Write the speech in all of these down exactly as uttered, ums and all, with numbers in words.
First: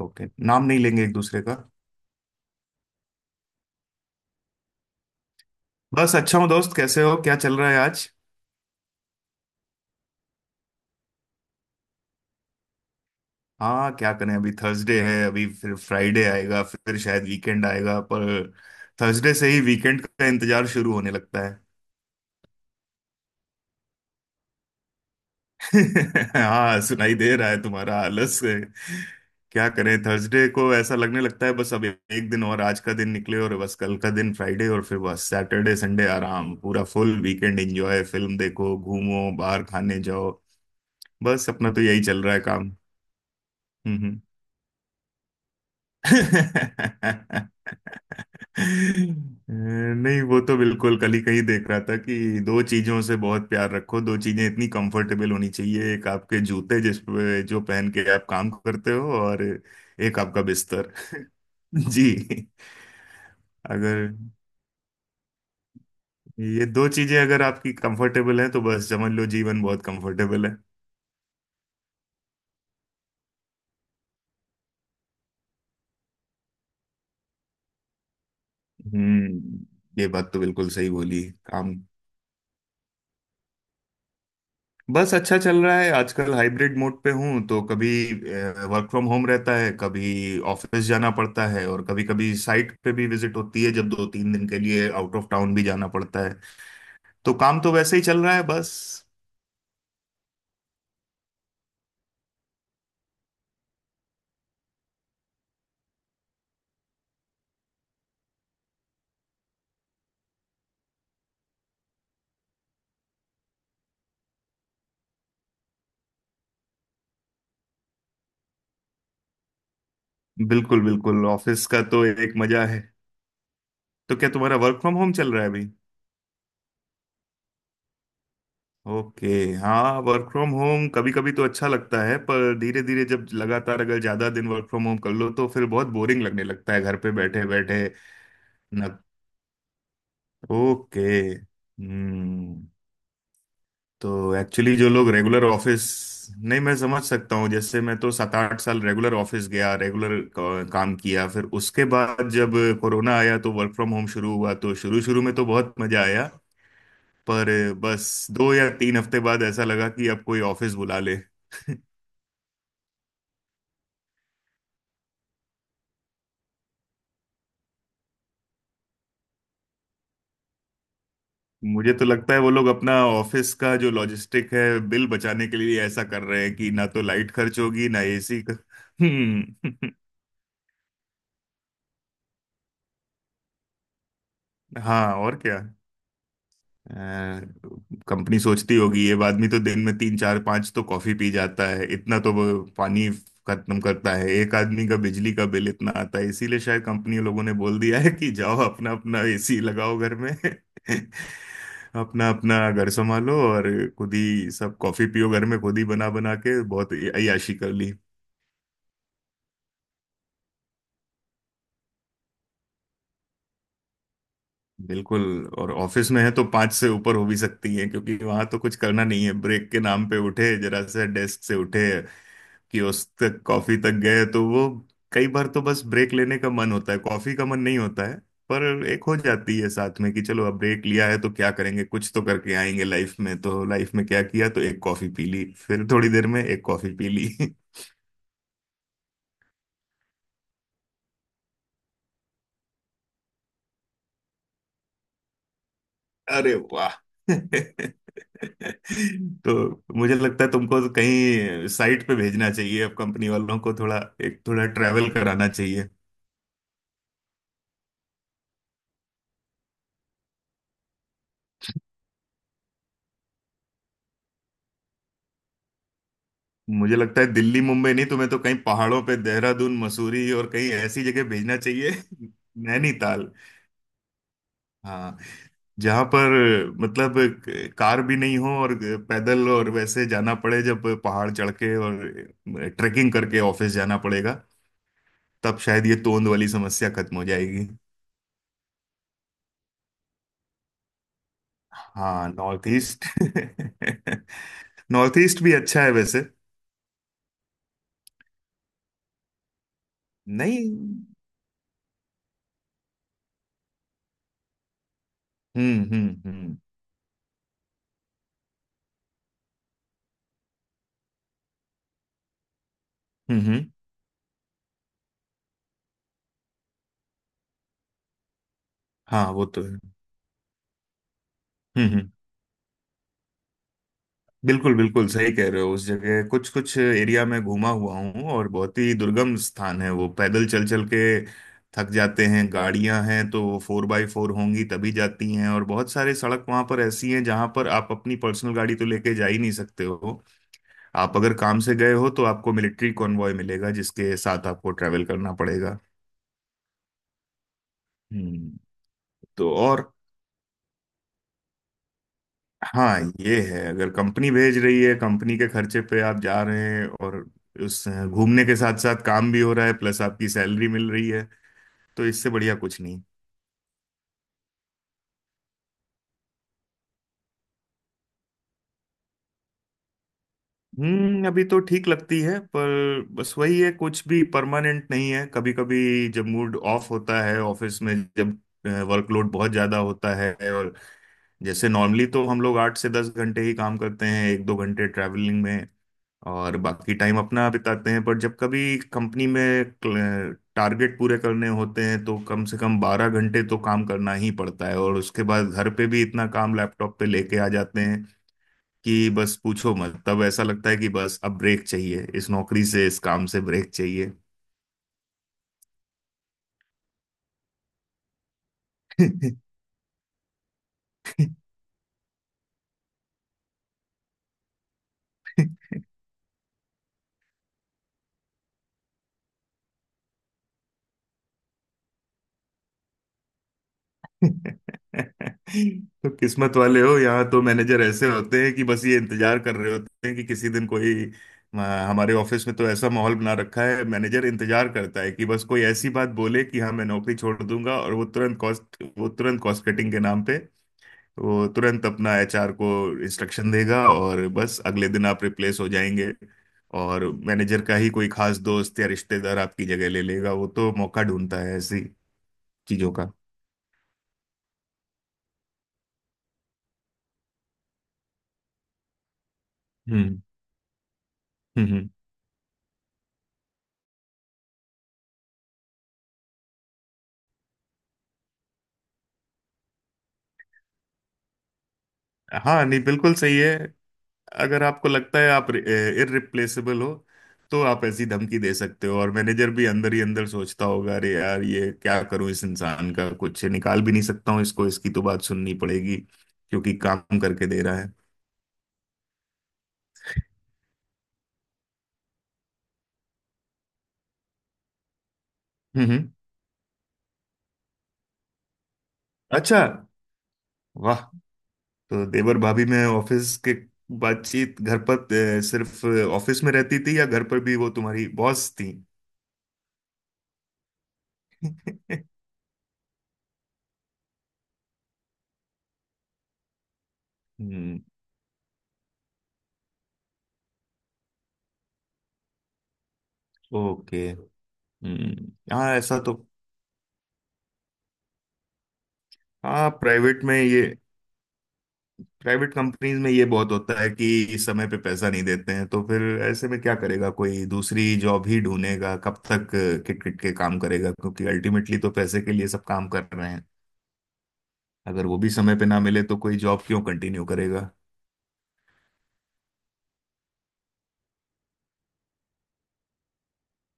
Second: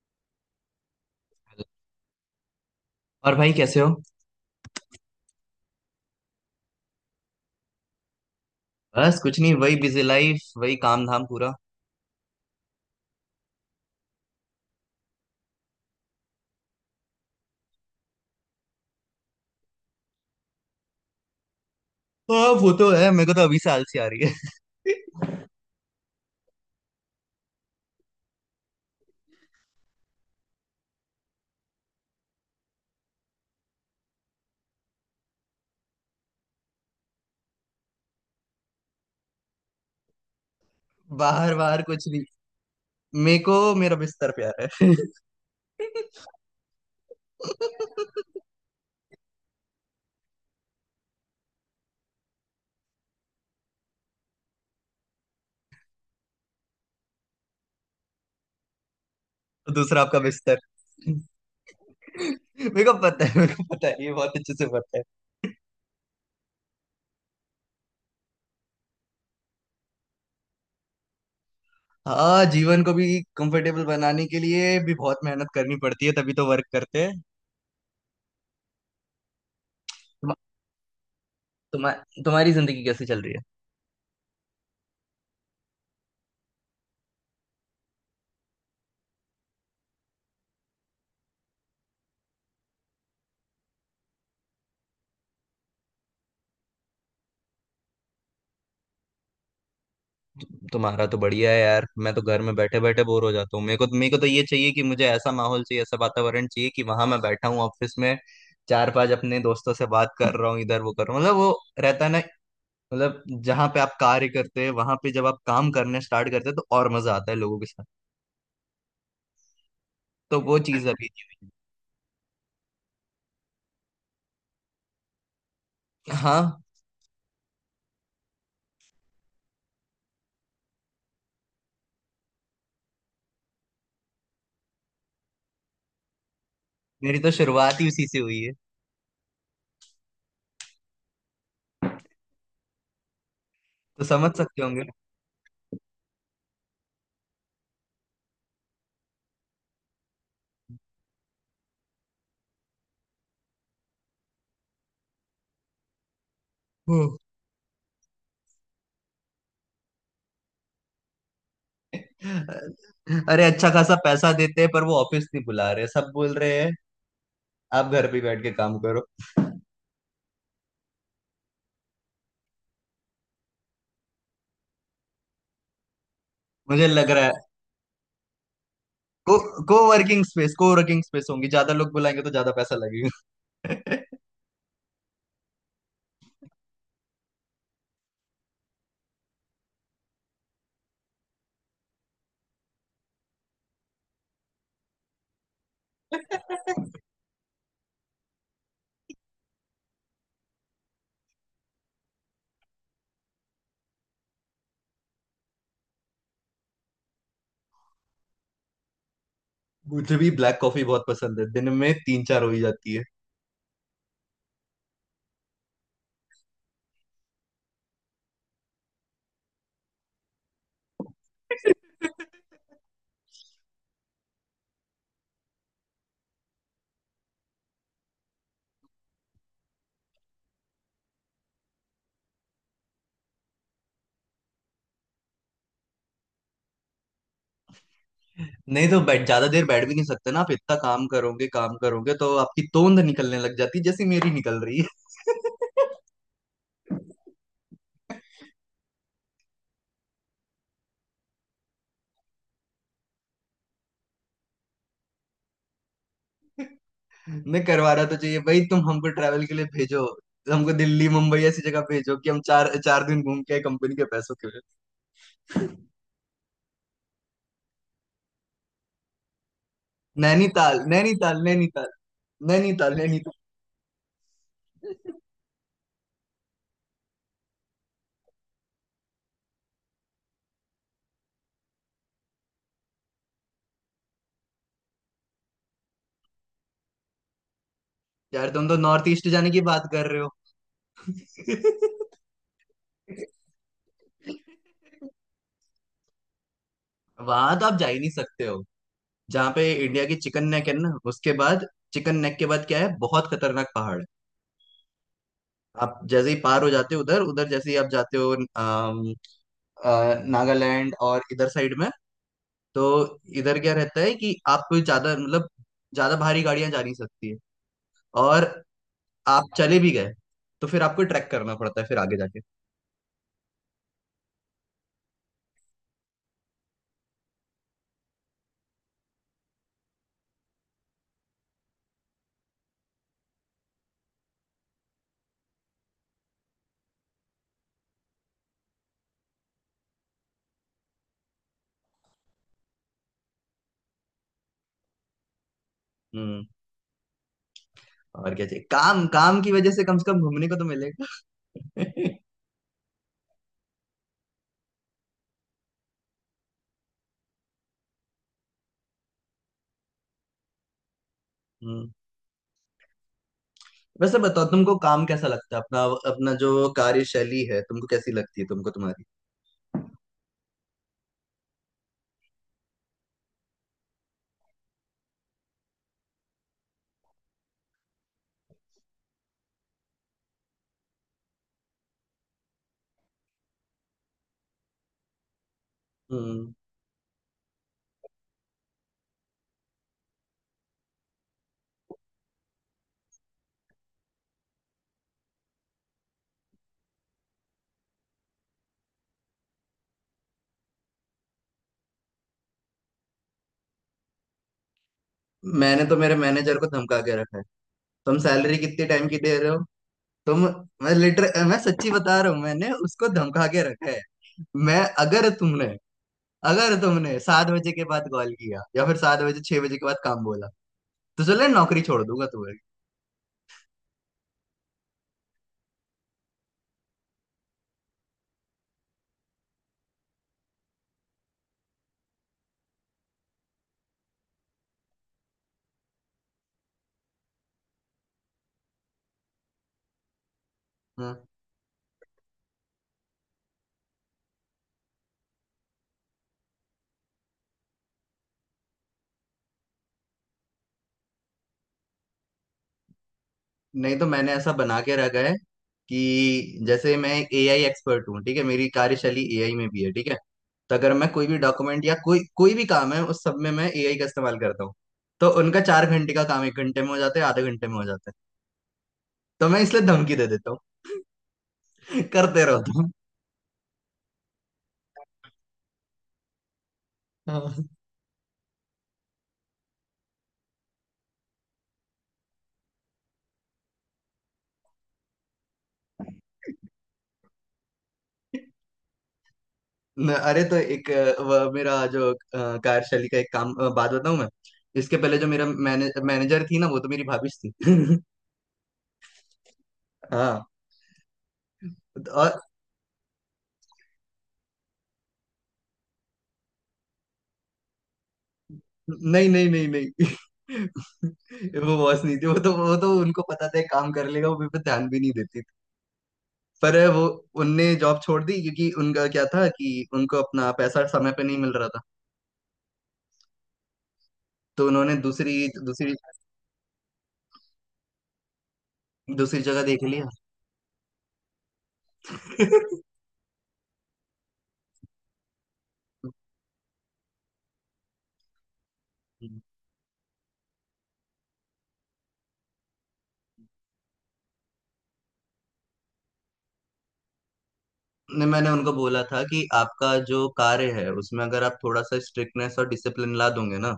Okay, नाम नहीं लेंगे एक दूसरे का। और भाई कैसे हो? बस अच्छा हूँ। दोस्त, कैसे हो? क्या चल रहा है आज? बस कुछ नहीं, वही बिजी लाइफ, वही काम धाम पूरा। हाँ, क्या करें, अभी थर्सडे है, अभी फिर फ्राइडे आएगा, फिर शायद वीकेंड आएगा, पर थर्सडे से ही वीकेंड का इंतजार शुरू होने लगता है। हाँ, वो तो है। मेरे को तो अभी से आलसी आ रही है। हाँ, सुनाई दे रहा है तुम्हारा आलस। क्या करें, थर्सडे को ऐसा लगने लगता है, बस अब एक दिन और, आज का दिन निकले और बस कल का दिन फ्राइडे, और फिर बस सैटरडे, संडे आराम, पूरा फुल वीकेंड एंजॉय, फिल्म देखो, घूमो, बाहर खाने जाओ। बस बाहर अपना तो बाहर यही कुछ नहीं। चल रहा है काम। मेरे को मेरा हम्म, हम्म। बिस्तर प्यार है। नहीं, वो तो बिल्कुल कल ही कहीं देख रहा था कि दो चीजों से बहुत प्यार रखो, दो चीजें इतनी कंफर्टेबल होनी चाहिए, एक आपके जूते जिस पे जो पहन के आप काम करते हो, और तो दूसरा आपका एक आपका बिस्तर। बिस्तर। जी। मेरे को पता है, मेरे को पता है, ये अगर बहुत अच्छे से पता है। ये दो चीजें अगर आपकी कंफर्टेबल हैं तो बस समझ लो, जीवन बहुत कंफर्टेबल है। हाँ, जीवन को भी कंफर्टेबल बनाने के लिए भी बहुत मेहनत करनी पड़ती है, तभी तो वर्क करते हैं। हम्म। ये तुम, बात तो बिल्कुल सही बोली। काम। तुम्हा, तुम्हारी जिंदगी कैसे चल रही है? बस अच्छा चल रहा है, आजकल हाइब्रिड मोड पे हूँ, तो कभी वर्क फ्रॉम होम रहता है, कभी ऑफिस जाना पड़ता है, और कभी कभी साइट पे भी विजिट होती है, जब दो तीन दिन के लिए आउट ऑफ टाउन भी जाना पड़ता है। तो काम तो वैसे ही चल रहा है बस। तुम्हारा तो बढ़िया है यार। मैं तो घर में बैठे बैठे बोर हो जाता हूँ। मेरे को तो, मेरे को तो ये चाहिए कि मुझे ऐसा माहौल चाहिए, ऐसा वातावरण चाहिए, कि वहां मैं बैठा हूँ ऑफिस में, चार पांच अपने दोस्तों से बात कर रहा हूँ, इधर वो कर रहा हूँ, मतलब वो रहता है ना, मतलब जहाँ पे आप कार्य करते हैं वहां पे जब आप काम करने स्टार्ट करते हैं तो और मजा आता है लोगों के साथ। तो वो बिल्कुल, चीज अभी बिल्कुल, नहीं ऑफिस का तो एक मजा है। तो क्या तुम्हारा वर्क फ्रॉम होम चल रहा है अभी? हुई है। हाँ। ओके। हाँ, वर्क फ्रॉम होम कभी कभी तो अच्छा लगता है, पर धीरे धीरे जब लगातार अगर ज्यादा दिन वर्क फ्रॉम होम कर लो तो फिर बहुत बोरिंग लगने लगता है घर पे मेरी तो बैठे शुरुआत बैठे। ही उसी से हुई है, ना। ओके। हम्म। तो समझ तो सकते एक्चुअली होंगे। जो लोग रेगुलर ऑफिस। नहीं, मैं समझ सकता हूँ। जैसे मैं तो सात आठ साल रेगुलर ऑफिस गया, रेगुलर काम किया, फिर उसके बाद जब कोरोना आया तो वर्क फ्रॉम होम शुरू हुआ, तो शुरू शुरू में तो बहुत मजा आया। हम्म। पर बस दो या तीन हफ्ते बाद ऐसा लगा कि अब कोई ऑफिस बुला ले। अरे, अच्छा खासा पैसा देते हैं, पर वो ऑफिस नहीं बुला रहे, सब बोल रहे हैं आप घर पे बैठ के काम। मुझे तो लगता है वो लोग अपना ऑफिस का जो लॉजिस्टिक है, बिल बचाने के लिए ऐसा कर रहे हैं कि मुझे ना तो लग रहा लाइट है खर्च होगी, ना एसी का। को को हम्म। वर्किंग स्पेस को वर्किंग स्पेस होंगी, ज्यादा लोग बुलाएंगे तो ज्यादा पैसा लगेगा। हाँ, और क्या। कंपनी सोचती होगी ये आदमी तो दिन में तीन चार पांच तो कॉफी पी जाता है, इतना तो वो पानी खत्म करता है, एक आदमी का बिजली का बिल इतना आता है, इसीलिए शायद कंपनी लोगों ने बोल दिया है कि जाओ अपना अपना एसी लगाओ घर में। अपना अपना घर संभालो, और खुद ही सब कॉफी पियो घर में, खुद ही बना बना के बहुत अय्याशी कर ली। मुझे भी ब्लैक कॉफी बहुत पसंद है, दिन में तीन चार हो ही जाती है। बिल्कुल। और ऑफिस में है तो पांच से ऊपर हो भी सकती है, क्योंकि वहां तो कुछ करना नहीं है, ब्रेक के नाम पे उठे, जरा सा डेस्क से उठे, कियोस्क तक कॉफी तक गए तो वो। कई बार तो बस ब्रेक लेने का मन होता है, कॉफी का मन नहीं होता है। पर एक हो जाती है साथ में कि चलो अब ब्रेक लिया है तो क्या करेंगे, कुछ तो करके आएंगे लाइफ में, तो लाइफ में क्या किया, तो एक कॉफी पी ली, फिर थोड़ी देर में एक कॉफी पी ली। नहीं तो बैठ ज्यादा देर बैठ भी नहीं सकते ना, आप इतना काम करोगे काम करोगे तो आपकी तोंद निकलने लग जाती है, जैसी मेरी निकल रही है। अरे वाह। तो मुझे लगता है तुमको तो कहीं साइट पे भेजना चाहिए अब, कंपनी वालों को थोड़ा, एक थोड़ा ट्रैवल कराना चाहिए। नहीं, करवाना तो चाहिए भाई, तुम हमको ट्रैवल के लिए भेजो। हमको दिल्ली मुंबई ऐसी जगह भेजो कि हम चार चार दिन घूम के आए, कंपनी के पैसों के लिए। मुझे लगता है दिल्ली मुंबई नहीं, तुम्हें तो कहीं पहाड़ों पे देहरादून, मसूरी और कहीं नैनीताल, ऐसी जगह नैनीताल, भेजना नैनीताल, चाहिए। नैनीताल, नैनीताल। नैनीताल। हाँ, जहां पर मतलब कार भी नहीं हो और पैदल और वैसे जाना पड़े, जब पहाड़ चढ़ के और ट्रेकिंग करके ऑफिस जाना पड़ेगा, तब शायद ये तोंद वाली समस्या खत्म हो जाएगी। यार, तुम तो नॉर्थ ईस्ट जाने की बात कर रहे हो। हाँ, नॉर्थ ईस्ट, नॉर्थ ईस्ट भी अच्छा है वैसे। वहां तो आप जा ही नहीं सकते हो, जहाँ पे इंडिया की चिकन नेक नहीं। है ना, उसके बाद। चिकन नेक के बाद क्या है, बहुत खतरनाक पहाड़ है। हम्म, आप हम्म, जैसे ही हम्म। पार हो जाते हो उधर उधर, जैसे ही आप जाते हो, अम, अ, नागालैंड और इधर साइड में, तो हम्म, इधर हम्म। क्या रहता है कि आप कोई ज्यादा, मतलब, ज्यादा भारी गाड़ियां जा नहीं सकती है। और हाँ, वो आप तो है। चले भी गए तो फिर आपको ट्रैक करना पड़ता है, हम्म, फिर हम्म। आगे जाके। बिल्कुल, बिल्कुल सही कह रहे हो। उस जगह कुछ कुछ एरिया में घूमा हुआ हूँ और बहुत ही दुर्गम स्थान है वो, पैदल चल चल के थक जाते हैं। गाड़ियां हैं तो वो फोर बाई फोर होंगी तभी जाती हैं, और बहुत सारे सड़क वहां पर ऐसी हैं जहां पर आप अपनी पर्सनल गाड़ी तो लेके जा ही नहीं सकते हो। आप अगर काम से गए हो तो आपको मिलिट्री कॉन्वॉय मिलेगा जिसके साथ आपको ट्रैवल करना पड़ेगा। हम्म। और क्या हम्म। चाहिए, काम काम तो की वजह और। से कम से कम घूमने को तो मिलेगा। हाँ, ये है, अगर कंपनी भेज रही है, कंपनी के खर्चे पे आप जा रहे हैं और उस घूमने के साथ साथ काम भी हो रहा है, प्लस आपकी सैलरी मिल रही है, हम्म तो इससे बढ़िया कुछ नहीं। वैसे बताओ, तुमको काम कैसा लगता है अपना, अपना जो कार्यशैली है तुमको कैसी लगती है तुमको तुम्हारी? हम्म अभी तो ठीक लगती है, पर बस वही है, कुछ भी परमानेंट नहीं है। कभी कभी जब मूड ऑफ होता है ऑफिस में, जब वर्कलोड बहुत ज्यादा होता है, और जैसे नॉर्मली तो हम लोग आठ से दस घंटे ही काम करते हैं, एक दो घंटे ट्रैवलिंग में हम्म और बाकी टाइम अपना बिताते हैं, पर जब कभी कंपनी में टारगेट पूरे करने होते हैं तो कम से कम बारह घंटे तो काम करना ही पड़ता है, और उसके बाद घर पे भी इतना काम लैपटॉप पे लेके आ जाते हैं कि बस पूछो मत। तब ऐसा लगता है कि बस अब ब्रेक चाहिए, इस नौकरी से, इस काम से ब्रेक चाहिए। मैंने तो मेरे मैनेजर को धमका के रखा है। तुम सैलरी कितने टाइम की दे रहे हो? तुम मैं लिटर मैं सच्ची बता रहा हूँ, मैंने उसको धमका के रखा है। मैं अगर तुमने अगर तुमने सात बजे के बाद कॉल किया या फिर सात बजे छह बजे के बाद काम बोला तो चले नौकरी छोड़ दूंगा तुम्हारी। तो किस्मत वाले हो, यहाँ तो मैनेजर ऐसे होते हैं कि बस ये इंतजार कर रहे होते हैं कि किसी दिन कोई आ। हमारे ऑफिस में तो ऐसा माहौल बना रखा है, मैनेजर इंतजार करता है कि बस कोई ऐसी बात बोले कि हाँ, मैं नौकरी छोड़ दूंगा, और वो तुरंत कॉस्ट वो तुरंत कॉस्ट कटिंग के नाम पे हाँ। वो तुरंत अपना एच आर को इंस्ट्रक्शन देगा, और बस अगले दिन आप रिप्लेस हो जाएंगे। और मैनेजर का ही कोई खास दोस्त या रिश्तेदार आपकी जगह ले लेगा। वो तो मौका ढूंढता है ऐसी चीजों का। नहीं, तो मैंने ऐसा बना के रखा है कि जैसे मैं एक ए आई एक्सपर्ट हूँ, ठीक है? मेरी कार्यशैली ए आई में भी है, ठीक है? हम्म, तो अगर मैं कोई भी डॉक्यूमेंट हम्म। या कोई कोई भी काम है उस सब में मैं ए आई का इस्तेमाल करता हूँ। तो उनका चार घंटे का काम एक घंटे में हो जाता है, आधे घंटे में हो जाता है। तो मैं इसलिए धमकी दे देता हूँ। करते रहो हाँ, नहीं, तुम। बिल्कुल सही है। अगर आपको लगता है आप इररिप्लेसेबल हो, हाँ। तो आप ऐसी धमकी दे सकते हो, और मैनेजर भी अंदर ही अंदर सोचता होगा, अरे यार, ये क्या करूं, इस इंसान का कुछ निकाल भी नहीं सकता हूं, इसको, इसकी तो बात सुननी पड़ेगी, क्योंकि काम करके दे रहा है। न- अरे तो एक अ, वह मेरा जो अ, कार्यशैली का एक काम अ, बात बताऊं मैं। इसके पहले जो मेरा हम्म, मैने, हम्म। मैनेजर थी ना, वो तो मेरी भाभी थी। अच्छा। हाँ। वाह। तो देवर भाभी में ऑफिस के बातचीत घर पर, अ, सिर्फ ऑफिस में रहती थी या घर पर भी वो तुम्हारी बॉस थी? नहीं, नहीं, नहीं, नहीं। वो बॉस नहीं थी, वो तो वो तो उनको पता था एक काम कर लेगा, वो मेरे पे ध्यान भी नहीं देती थी। पर वो उनने हम्म। जॉब छोड़ दी, क्योंकि उनका क्या था कि उनको अपना पैसा समय पे नहीं मिल रहा था। ओके। तो उन्होंने हम्म, दूसरी हाँ, दूसरी ऐसा तो। दूसरी जगह हाँ, देख प्राइवेट में ये प्राइवेट लिया। कंपनीज में ये बहुत होता है कि समय पे पैसा नहीं देते हैं, तो फिर ऐसे में क्या करेगा, कोई दूसरी जॉब ही ढूंढेगा, कब तक किट किट के काम करेगा, क्योंकि अल्टीमेटली तो पैसे के लिए सब काम कर रहे हैं। अगर वो भी समय पे ना मिले तो कोई जॉब क्यों कंटिन्यू करेगा? नहीं, मैंने उनको बोला था कि आपका जो कार्य है उसमें अगर आप थोड़ा सा स्ट्रिक्टनेस और डिसिप्लिन ला दोगे ना,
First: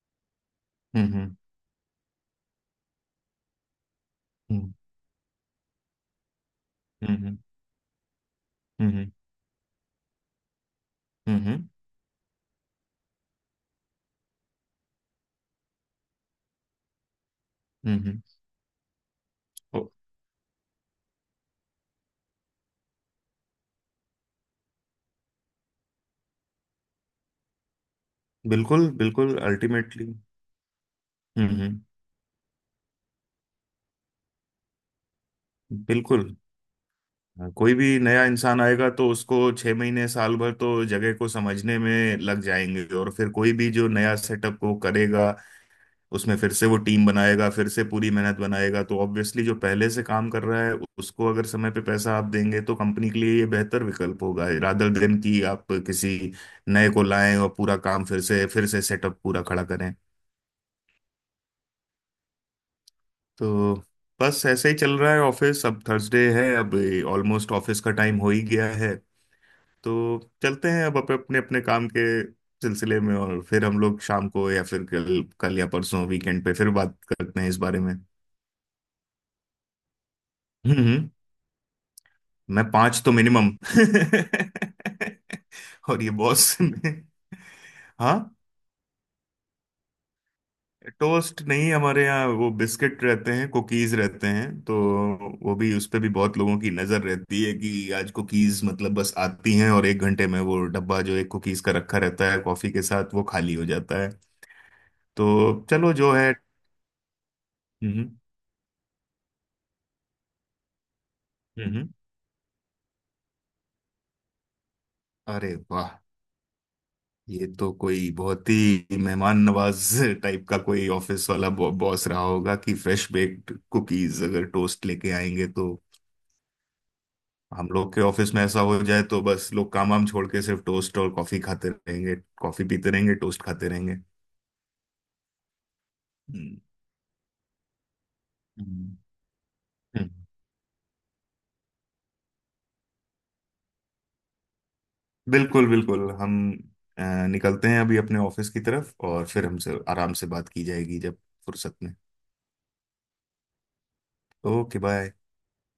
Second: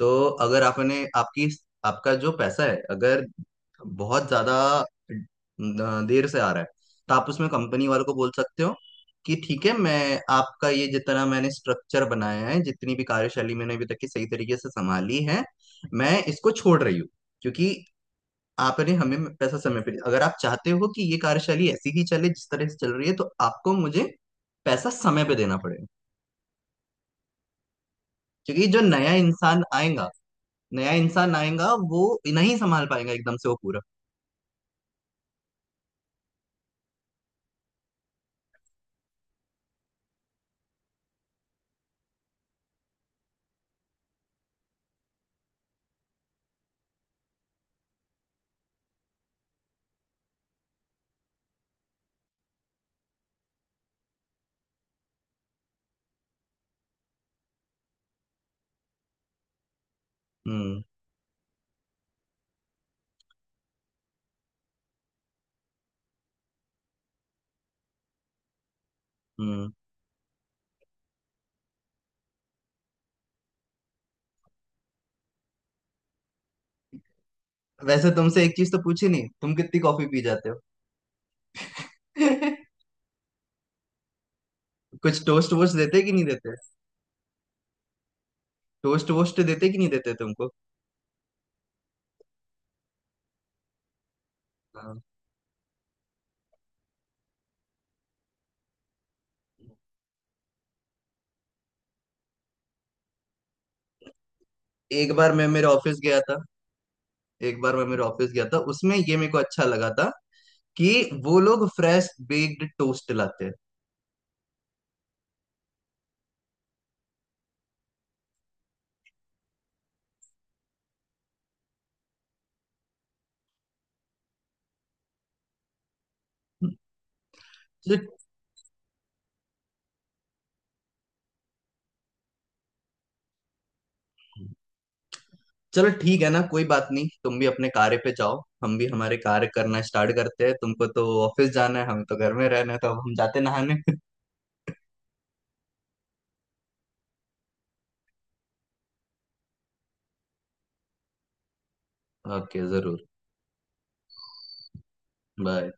तो अगर आपने हम्म, आपकी आपका जो पैसा है अगर बहुत ज्यादा हम्म, न- देर से आ रहा है, तो हम्म, आप हम्म, उसमें कंपनी वालों को बोल सकते हो हम्म, कि ठीक है, मैं आपका ये जितना हम्म, मैंने हम्म, स्ट्रक्चर बनाया है, जितनी भी कार्यशैली मैंने अभी तक की सही तरीके से संभाली है, मैं इसको छोड़ रही हूँ, क्योंकि हम्म, हम्म। आपने हमें पैसा समय ओ, पे दिया। अगर आप चाहते हो कि ये कार्यशैली ऐसी ही चले जिस तरह से चल रही है, तो आपको मुझे पैसा समय पे देना पड़ेगा। क्योंकि जो बिल्कुल, नया बिल्कुल, इंसान आएगा, अल्टीमेटली। नया इंसान हम्म, आएगा हम्म। वो नहीं संभाल पाएगा एकदम से वो पूरा। बिल्कुल। हाँ, कोई भी नया इंसान आएगा तो उसको छह महीने साल भर तो जगह को समझने में लग जाएंगे, और फिर कोई भी जो नया सेटअप को करेगा, उसमें फिर से वो टीम बनाएगा, फिर से पूरी मेहनत बनाएगा, तो ऑब्वियसली जो पहले से काम कर रहा है, उसको अगर समय पे पैसा आप देंगे तो कंपनी के लिए ये बेहतर विकल्प होगा, रादर देन कि आप किसी नए को लाएं और पूरा काम फिर से फिर से सेटअप पूरा खड़ा करें। हम्म तो बस ऐसे ही चल रहा है ऑफिस। अब थर्सडे है, अब ऑलमोस्ट ऑफिस का टाइम हो ही गया है। हम्म तो चलते हैं अब अप- अपने अपने काम के सिलसिले में, और फिर हम लोग शाम को या फिर कल कल या परसों वीकेंड पे फिर बात करते हैं इस बारे में। वैसे तुमसे एक चीज तो पूछी नहीं, तुम कितनी कॉफी पी जाते हो? हम्म, हम्म, मैं पांच तो मिनिमम। कुछ टोस्ट वोस्ट देते और ये कि नहीं देते? बॉस में। हाँ। टोस्ट वोस्ट देते कि नहीं देते तुमको? टोस्ट नहीं, हमारे यहाँ वो बिस्किट रहते हैं, कुकीज रहते हैं, तो हाँ। वो भी, उस पे भी बहुत लोगों की नजर रहती है कि आज कुकीज मतलब बस आती हैं और एक घंटे में वो डब्बा जो एक कुकीज का रखा रहता है कॉफी के साथ वो खाली हो जाता है। एक बार मैं तो मेरे चलो, ऑफिस जो गया है। था, एक बार मैं मेरे हम्म, ऑफिस गया था, उसमें ये मेरे को अच्छा लगा था कि वो लोग हम्म। फ्रेश बेक्ड टोस्ट लाते हैं। अरे वाह। ये तो कोई बहुत ही मेहमान नवाज टाइप का कोई ऑफिस वाला बॉ, बॉस रहा होगा कि फ्रेश बेक्ड कुकीज अगर टोस्ट लेके आएंगे तो। हम लोग चलो। के ऑफिस में ऐसा हो जाए तो बस लोग काम वाम छोड़ के सिर्फ टोस्ट और कॉफी खाते रहेंगे, कॉफी पीते रहेंगे, टोस्ट खाते रहेंगे। चलो, ठीक है ना, हम्म, कोई बात नहीं, तुम भी अपने कार्य पे जाओ, हम भी हम्म, हमारे कार्य करना हम्म। स्टार्ट करते हैं, तुमको तो ऑफिस जाना है, हमें तो घर में रहना है, तो अब हम जाते नहाने। बिल्कुल, बिल्कुल हम अ, निकलते हैं अभी अपने ऑफिस की तरफ और फिर हमसे आराम से बात की जाएगी जब फुर्सत में। ओके, जरूर। Okay, bye. बाय।